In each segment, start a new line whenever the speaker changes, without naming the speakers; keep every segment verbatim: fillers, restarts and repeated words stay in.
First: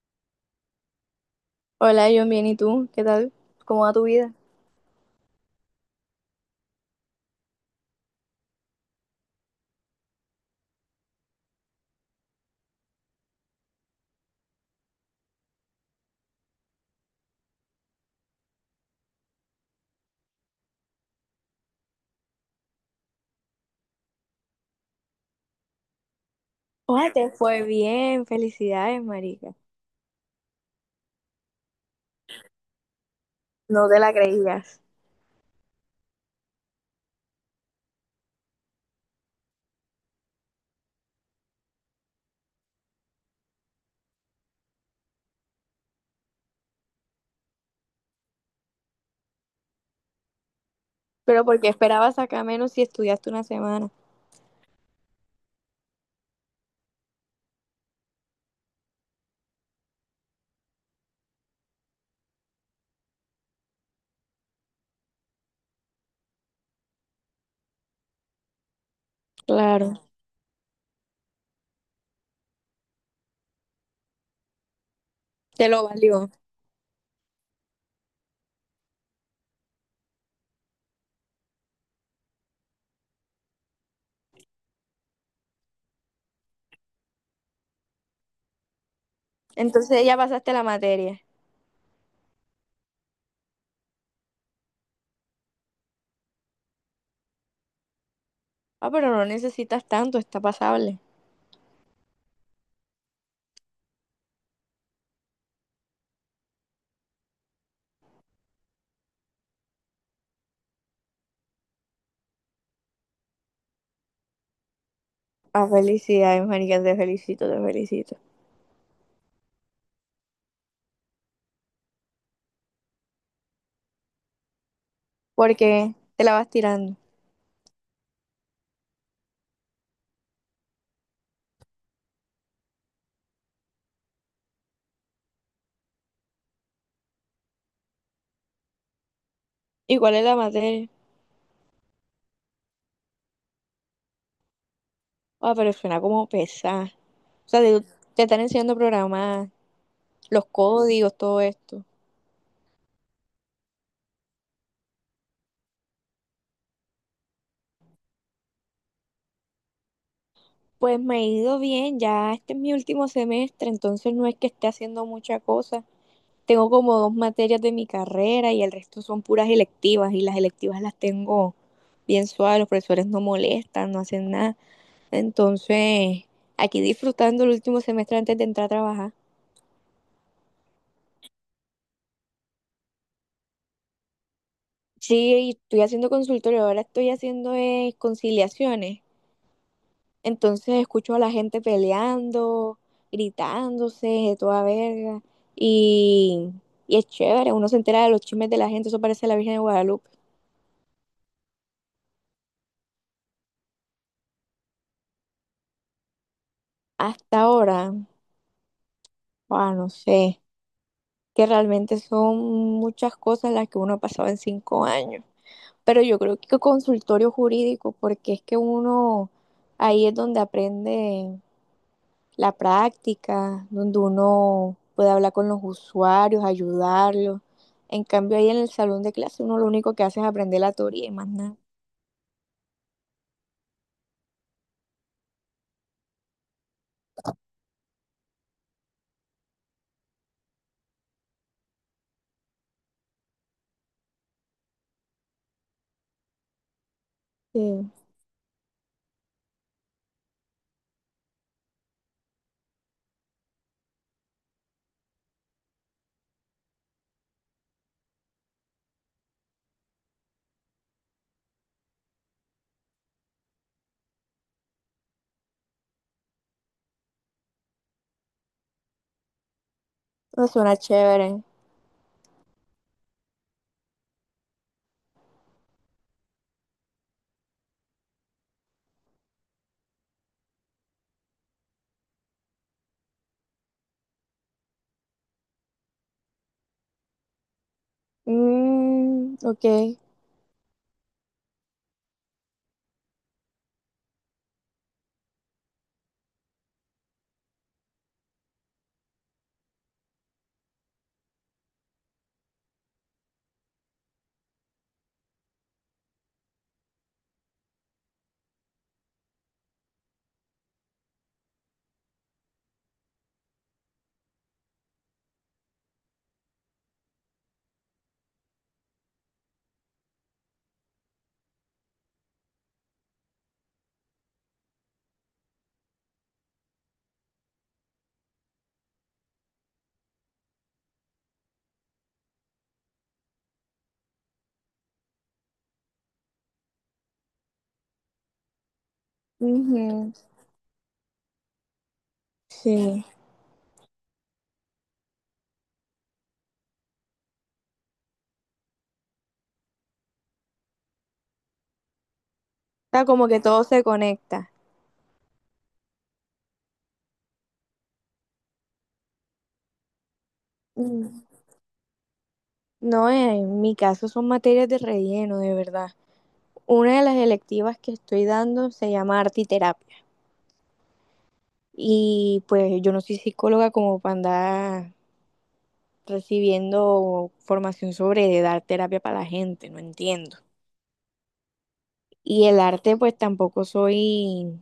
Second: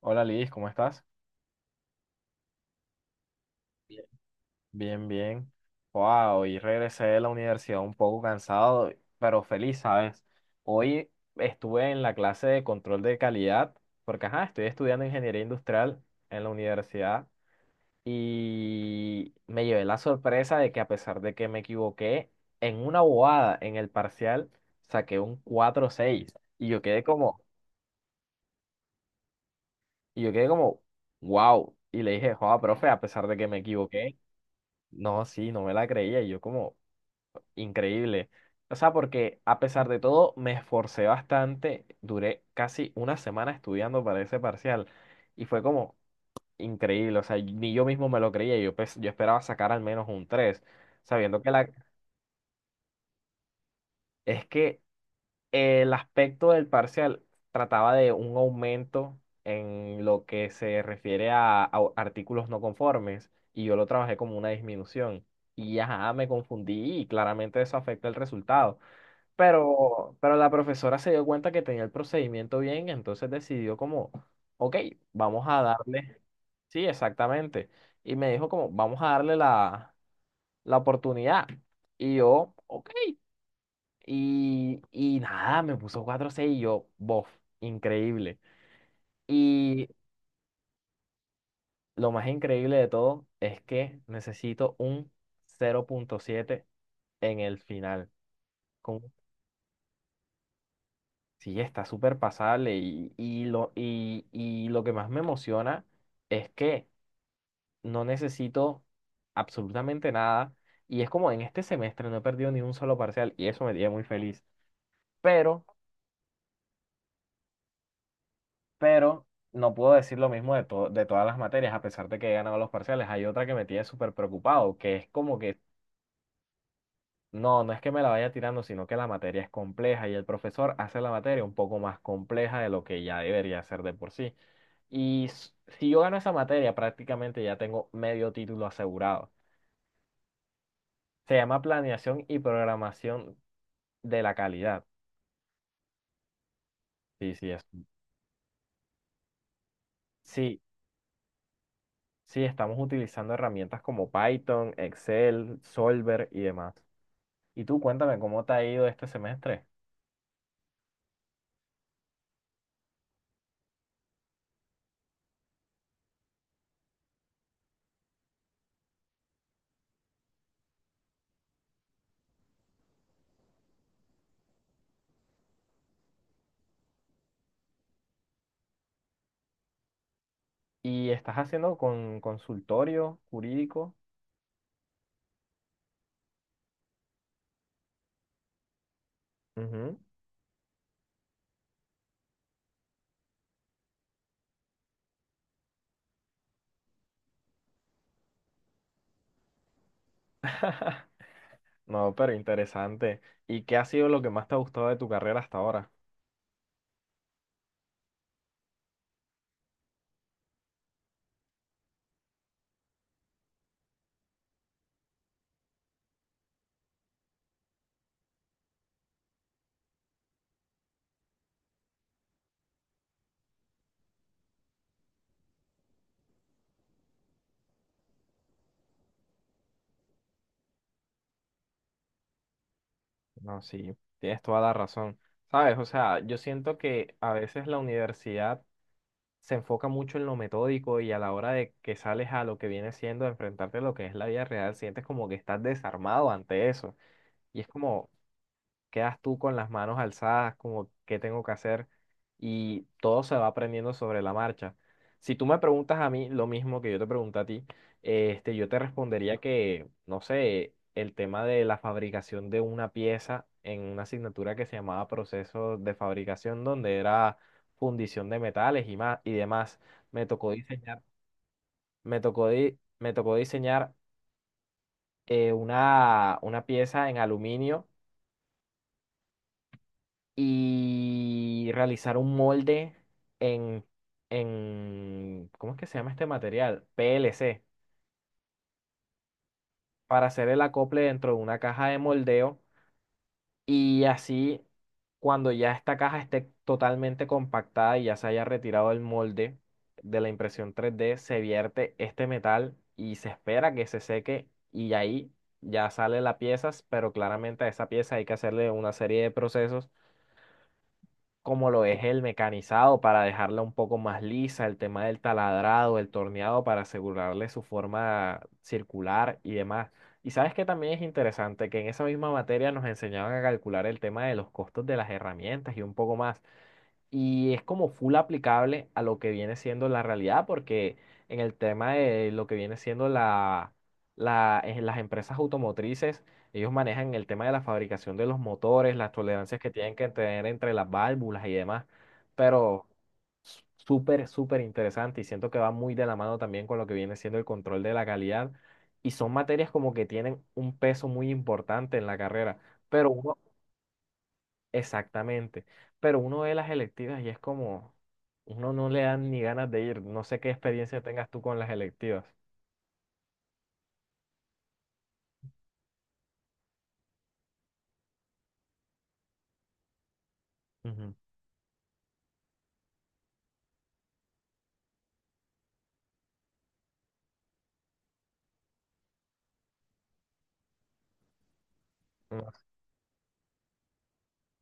Hola Liz, ¿cómo estás?
Hola, John, bien, ¿y tú? ¿Qué tal? ¿Cómo va
Bien.
tu vida?
Bien, bien. Wow, hoy regresé de la universidad un poco cansado, pero feliz, ¿sabes? Hoy estuve en la clase de control de calidad, porque ajá, estoy estudiando ingeniería industrial en la universidad y me llevé la sorpresa de que, a pesar de que me equivoqué en una bobada en el parcial, saqué un cuatro seis. y yo quedé
Oye, te
como,
fue bien, felicidades, marica.
y yo quedé como, wow. Y le dije, joda, profe, a pesar de que me
No te la
equivoqué.
creías.
No, sí, no me la creía. y Yo como increíble. O sea, porque a pesar de todo me esforcé bastante. Duré casi una semana estudiando para ese parcial. Y fue como increíble. O sea, ni yo mismo me lo creía. Yo, pues, yo esperaba sacar al menos un tres. Sabiendo
Pero
que
porque
la...
esperabas sacar menos si estudiaste una semana.
Es que el aspecto del parcial trataba de un aumento en lo que se refiere a, a artículos no conformes, y yo lo trabajé como una disminución. Y ajá, me confundí y claramente eso afecta el resultado.
Claro,
Pero, pero la profesora se dio cuenta que tenía el procedimiento bien, entonces decidió como, ok, vamos a
te lo
darle,
valió.
sí, exactamente. Y me dijo como, vamos a darle la, la oportunidad. Y yo, ok. Y, y nada, me puso cuatro seis y yo, bof, increíble. Y
Entonces ya pasaste la materia.
lo más increíble de todo es que necesito un cero punto siete en el final.
Ah,
Con,
pero no necesitas tanto, está pasable.
sí, está súper pasable. Y, y, lo, y, y lo que más me emociona es que no necesito absolutamente nada. Y es como en este semestre no he perdido ni un solo parcial y eso me tiene muy feliz. Pero
Ah, felicidades, marica, te felicito, te felicito.
pero no puedo decir lo mismo de, to- de todas las materias, a pesar de que he ganado los parciales. Hay otra que me tiene súper preocupado, que es como que,
Porque te la vas tirando.
no, no es que me la vaya tirando, sino que la materia es compleja y el profesor hace la materia un poco más compleja de lo que ya debería ser de por sí. Y s- si yo gano esa materia, prácticamente ya tengo medio título asegurado.
¿Y cuál es la materia?
Se llama Planeación y Programación de la Calidad.
Ah, pero suena como pesada.
Sí,
O
sí,
sea,
es.
te, te están enseñando a programar, los
Sí,
códigos, todo esto.
sí, estamos utilizando herramientas como Python, Excel, Solver y demás. Y tú cuéntame cómo te ha ido este semestre.
Pues me ha ido bien, ya este es mi último semestre, entonces no es que esté haciendo mucha cosa. Tengo como dos materias de mi carrera y el resto son puras electivas y las electivas las tengo bien suaves, los profesores no molestan, no hacen nada. Entonces, aquí disfrutando el último semestre antes de entrar a trabajar.
¿Y estás haciendo con consultorio jurídico?
Sí, y estoy haciendo consultorio, ahora estoy haciendo eh, conciliaciones.
Ujú.
Entonces escucho a la gente peleando, gritándose, de toda verga. Y, y es chévere, uno se entera de los chismes de la gente, eso parece la Virgen de Guadalupe.
No, pero interesante. ¿Y qué ha sido lo que más te ha gustado de tu carrera hasta ahora?
Hasta ahora, ah, no sé, que realmente son muchas cosas las que uno ha pasado en cinco años. Pero yo creo que consultorio jurídico, porque es que uno ahí es donde aprende la práctica, donde uno puede hablar con los usuarios, ayudarlos. En cambio, ahí en el salón de clase uno lo único que hace es aprender la teoría y más nada.
No, sí, tienes toda la razón. Sabes, o sea, yo siento que a veces la universidad se enfoca mucho en lo metódico y a la hora de que sales a lo que viene siendo enfrentarte a lo que es la vida real, sientes como que estás desarmado ante eso. Y es
Sí,
como, quedas tú con las manos alzadas, como qué tengo que hacer, y todo se va aprendiendo sobre la marcha. Si tú me preguntas a mí lo mismo que yo te pregunté a ti, este, yo te respondería que, no sé, el tema de la fabricación de una pieza en una asignatura que se llamaba proceso de fabricación, donde era fundición de metales y más y demás, me
eso
tocó
suena
diseñar,
chévere.
me tocó di- me tocó diseñar eh, una, una pieza en aluminio y realizar un molde en, en, ¿cómo es que se llama este material? P L C,
Mm, ok.
para hacer el acople dentro de una caja de moldeo, y así cuando ya esta caja esté totalmente compactada y ya se haya retirado el molde de la impresión tres d, se vierte este metal y se espera que se seque y ahí ya sale la pieza. Pero claramente a esa pieza hay que hacerle una serie de procesos, como lo es el mecanizado para dejarla un poco más lisa, el tema del taladrado, el torneado para asegurarle su forma circular y demás. Y sabes que también es interesante que en esa misma materia nos enseñaban a calcular el tema de los costos de las herramientas y un poco más. Y es como full aplicable a lo que viene siendo la realidad, porque en el tema de lo que viene siendo la, la- en las empresas automotrices, ellos manejan el tema de la fabricación de los motores, las tolerancias que tienen que
Ujú.
tener entre las válvulas y demás. Pero
Sí.
s- súper, súper interesante, y siento que va muy de la mano también con lo que viene siendo el control de la calidad. Y son materias como que tienen un peso muy importante en la carrera.
O sea,
Pero
como
uno,
que todo se conecta.
Exactamente. Pero uno ve las electivas y es como, uno no le dan ni ganas de ir. No sé qué experiencia
Mm.
tengas tú con las electivas.
No, en mi caso son materias de relleno, de verdad. Una de las electivas que estoy dando se llama arte y terapia.
Ujú.
Y pues yo no soy psicóloga como para andar recibiendo formación sobre de dar terapia para la gente, no entiendo.
No
Y
sé,
el arte, pues tampoco soy,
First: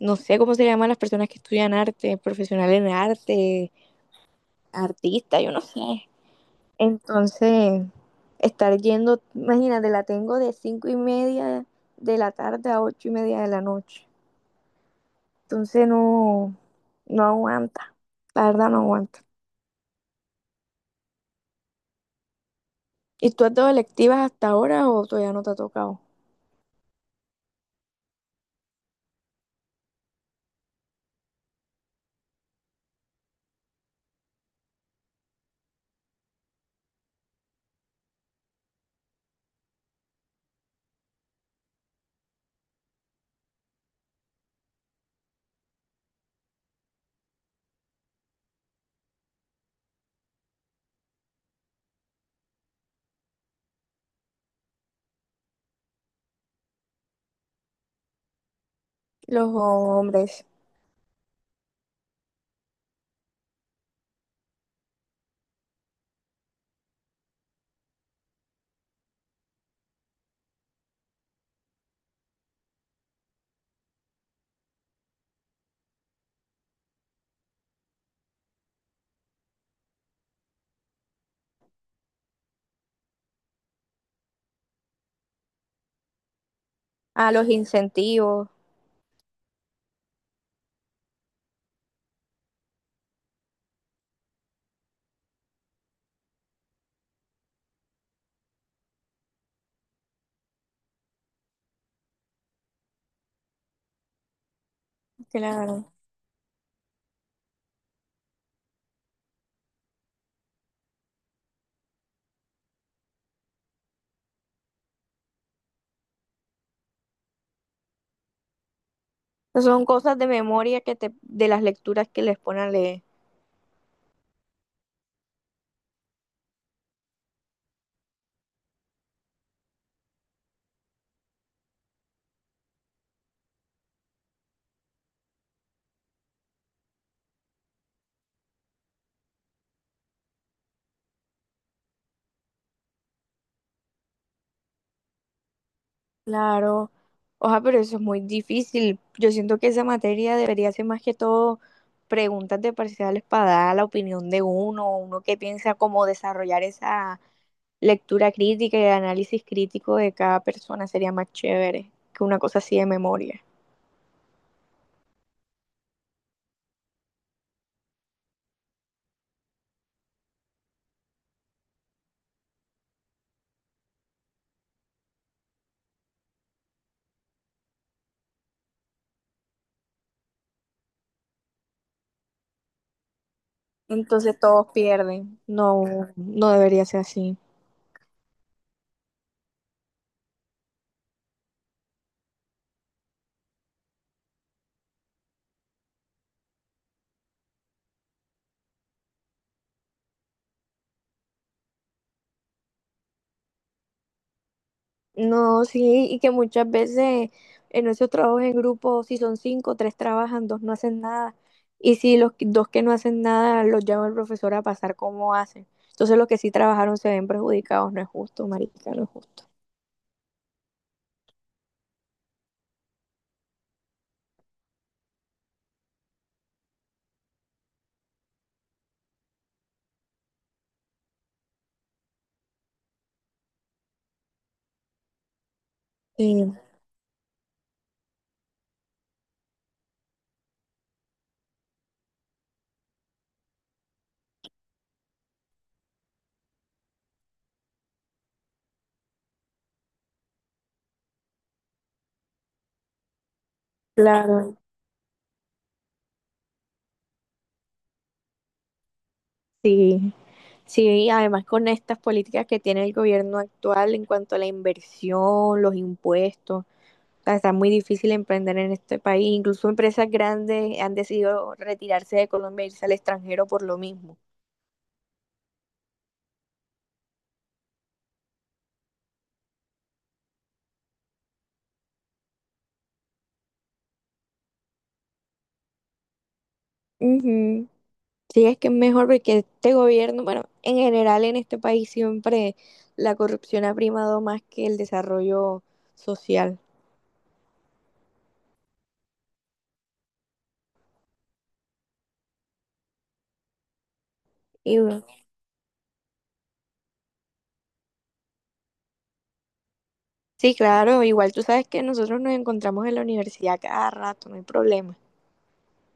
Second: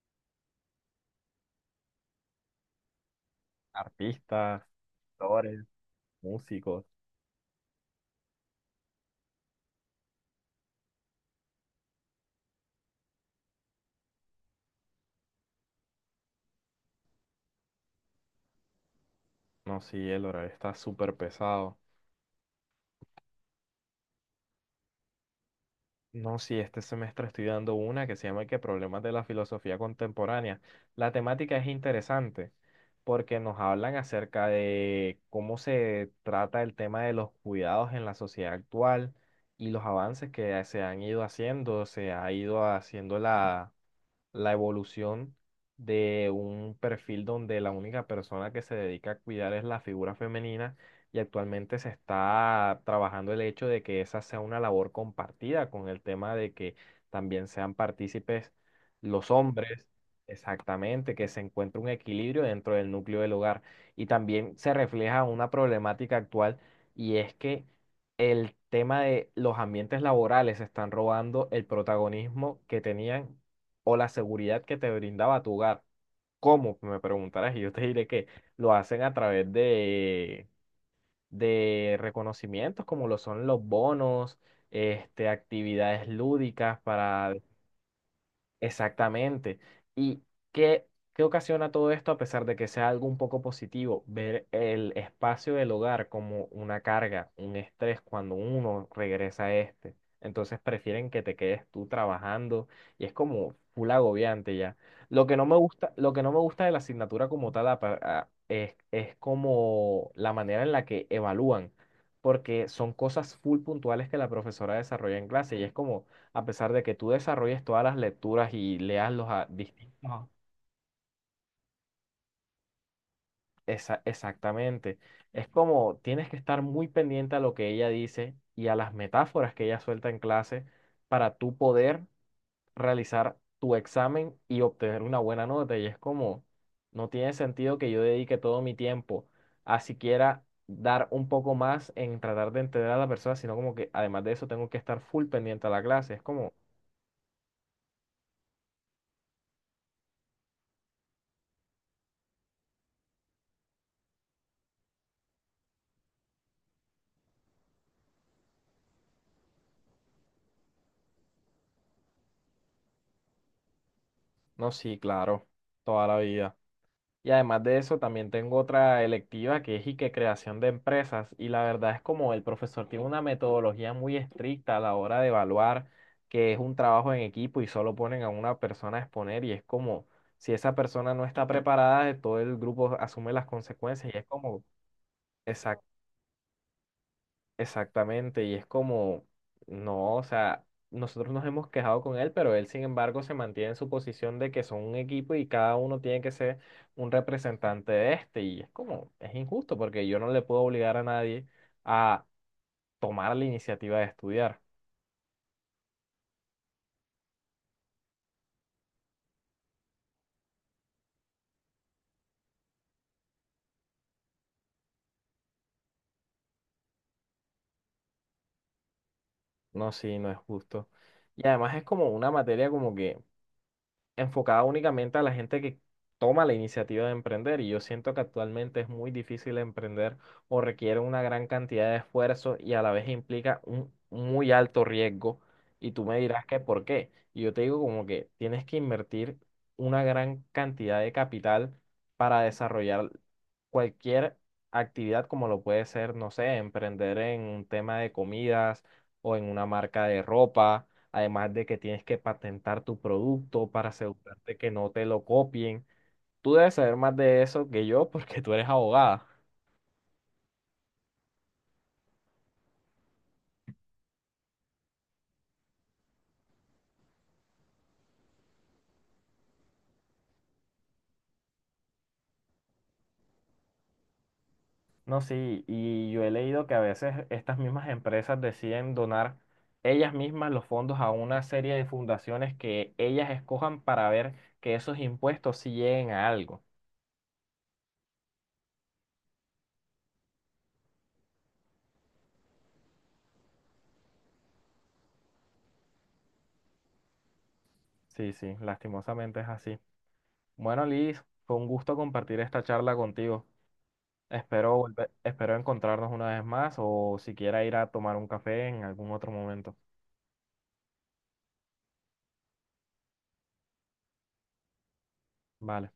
no sé cómo se llaman las personas que estudian arte, profesionales en arte,
artistas,
artista, yo no
actores,
sé.
músicos.
Entonces, estar yendo, imagínate, la tengo de cinco y media de la tarde a ocho y media de la noche. Entonces no, no aguanta, la verdad no aguanta.
No, sí, el horario está súper pesado.
¿Y tú has dado electivas hasta ahora o todavía no te ha tocado?
No, sí, este semestre estoy dando una que se llama que Problemas de la filosofía contemporánea. La temática es interesante porque nos hablan acerca de cómo se trata el tema de los cuidados en la sociedad actual y los avances que se han ido haciendo, se ha ido haciendo la la evolución de un perfil donde la única persona que se dedica a cuidar es la figura femenina, y actualmente se está trabajando el hecho de que esa sea una labor compartida con el tema de que también sean partícipes los
Los
hombres.
hombres.
Exactamente, que se encuentre un equilibrio dentro del núcleo del hogar. Y también se refleja una problemática actual, y es que el tema de los ambientes laborales están robando el protagonismo que tenían o la seguridad que te brindaba tu hogar. ¿Cómo? Me preguntarás, y yo te diré que lo hacen a través de, de reconocimientos como lo son los bonos, este, actividades lúdicas
A
para...
los incentivos.
Exactamente. ¿Y qué, qué ocasiona todo esto a pesar de que sea algo un poco positivo? Ver el espacio del hogar como una carga, un estrés cuando uno regresa a este. Entonces prefieren que te quedes tú trabajando y es como full agobiante ya. Lo que no me gusta,
Claro.
lo que no me gusta de la asignatura como tal apa- a- es, es como la manera en la que evalúan, porque son cosas full puntuales que la profesora desarrolla en clase y es como, a pesar de que tú desarrolles todas las lecturas y leas los a-
Son cosas
distintos.
de memoria que te, de las lecturas que les ponen a leer.
Esa- exactamente. Es como tienes que estar muy pendiente a lo que ella dice y a las metáforas que ella suelta en clase para tú poder realizar tu examen y obtener una buena nota. Y es como, no tiene sentido que yo dedique todo mi tiempo a siquiera dar un poco más en tratar de entender a la persona, sino como que además de eso tengo que estar full pendiente a la clase. Es como,
Claro. Oja, pero eso es muy difícil. Yo siento que esa materia debería ser más que todo preguntas de parciales para dar la opinión de uno, uno que piensa cómo desarrollar esa lectura crítica y el análisis crítico de cada persona sería más chévere que una cosa así de memoria.
no, sí, claro, toda la vida. Y además de eso, también tengo otra electiva que es, y que creación de empresas. Y la verdad es como el profesor tiene una metodología muy estricta a la hora de evaluar, que es un trabajo en equipo y solo ponen a una persona a exponer y es como, si esa persona no está preparada, todo el grupo asume las consecuencias y es
Entonces
como...
todos pierden. No, no debería ser así.
Exactamente, y es como, no, o sea, nosotros nos hemos quejado con él, pero él sin embargo se mantiene en su posición de que son un equipo y cada uno tiene que ser un representante de este, y es como, es injusto porque yo no le puedo obligar a nadie a tomar la iniciativa de estudiar.
No, sí, y que muchas veces en esos trabajos en grupo, si son cinco, tres trabajan, dos no hacen nada. Y si los que- dos que no hacen nada, los llama el profesor a pasar cómo hacen. Entonces los que sí trabajaron se ven perjudicados, no es justo, marica, no es justo.
No, sí, no es justo. Y además es como una materia como que enfocada únicamente a la gente que toma la iniciativa de emprender, y yo siento que actualmente es muy difícil emprender o requiere una gran cantidad de esfuerzo y a la vez implica un muy alto riesgo, y tú me dirás
Sí,
que por qué. Y yo te digo como que tienes que invertir una gran cantidad de capital para desarrollar cualquier actividad como lo puede ser, no sé, emprender en un tema de comidas o en una marca de ropa. Además de que tienes que patentar tu producto para asegurarte
claro.
que no te lo copien. Tú debes saber más de eso que yo porque tú eres abogada.
Sí, sí, y además con estas políticas que tiene el gobierno actual en cuanto a la inversión, los impuestos. Sea, está muy difícil emprender en este país. Incluso empresas grandes han decidido retirarse de Colombia e irse al extranjero por lo mismo.
No, sí, y yo he leído que a veces estas mismas empresas deciden donar ellas mismas los fondos a una serie de fundaciones que ellas escojan para ver que esos impuestos sí lleguen a algo.
Ujú. Sí, es que es mejor porque este gobierno, bueno, en general en este país siempre la corrupción ha primado más que el desarrollo social.
Sí, sí, lastimosamente es así. Bueno, Liz, fue un gusto compartir esta charla contigo. Espero
Y, bueno,
volver- espero encontrarnos una vez más o siquiera ir a tomar un café en algún otro momento.
sí, claro, igual tú sabes que nosotros nos encontramos en la universidad cada rato, no hay problema.
Vale.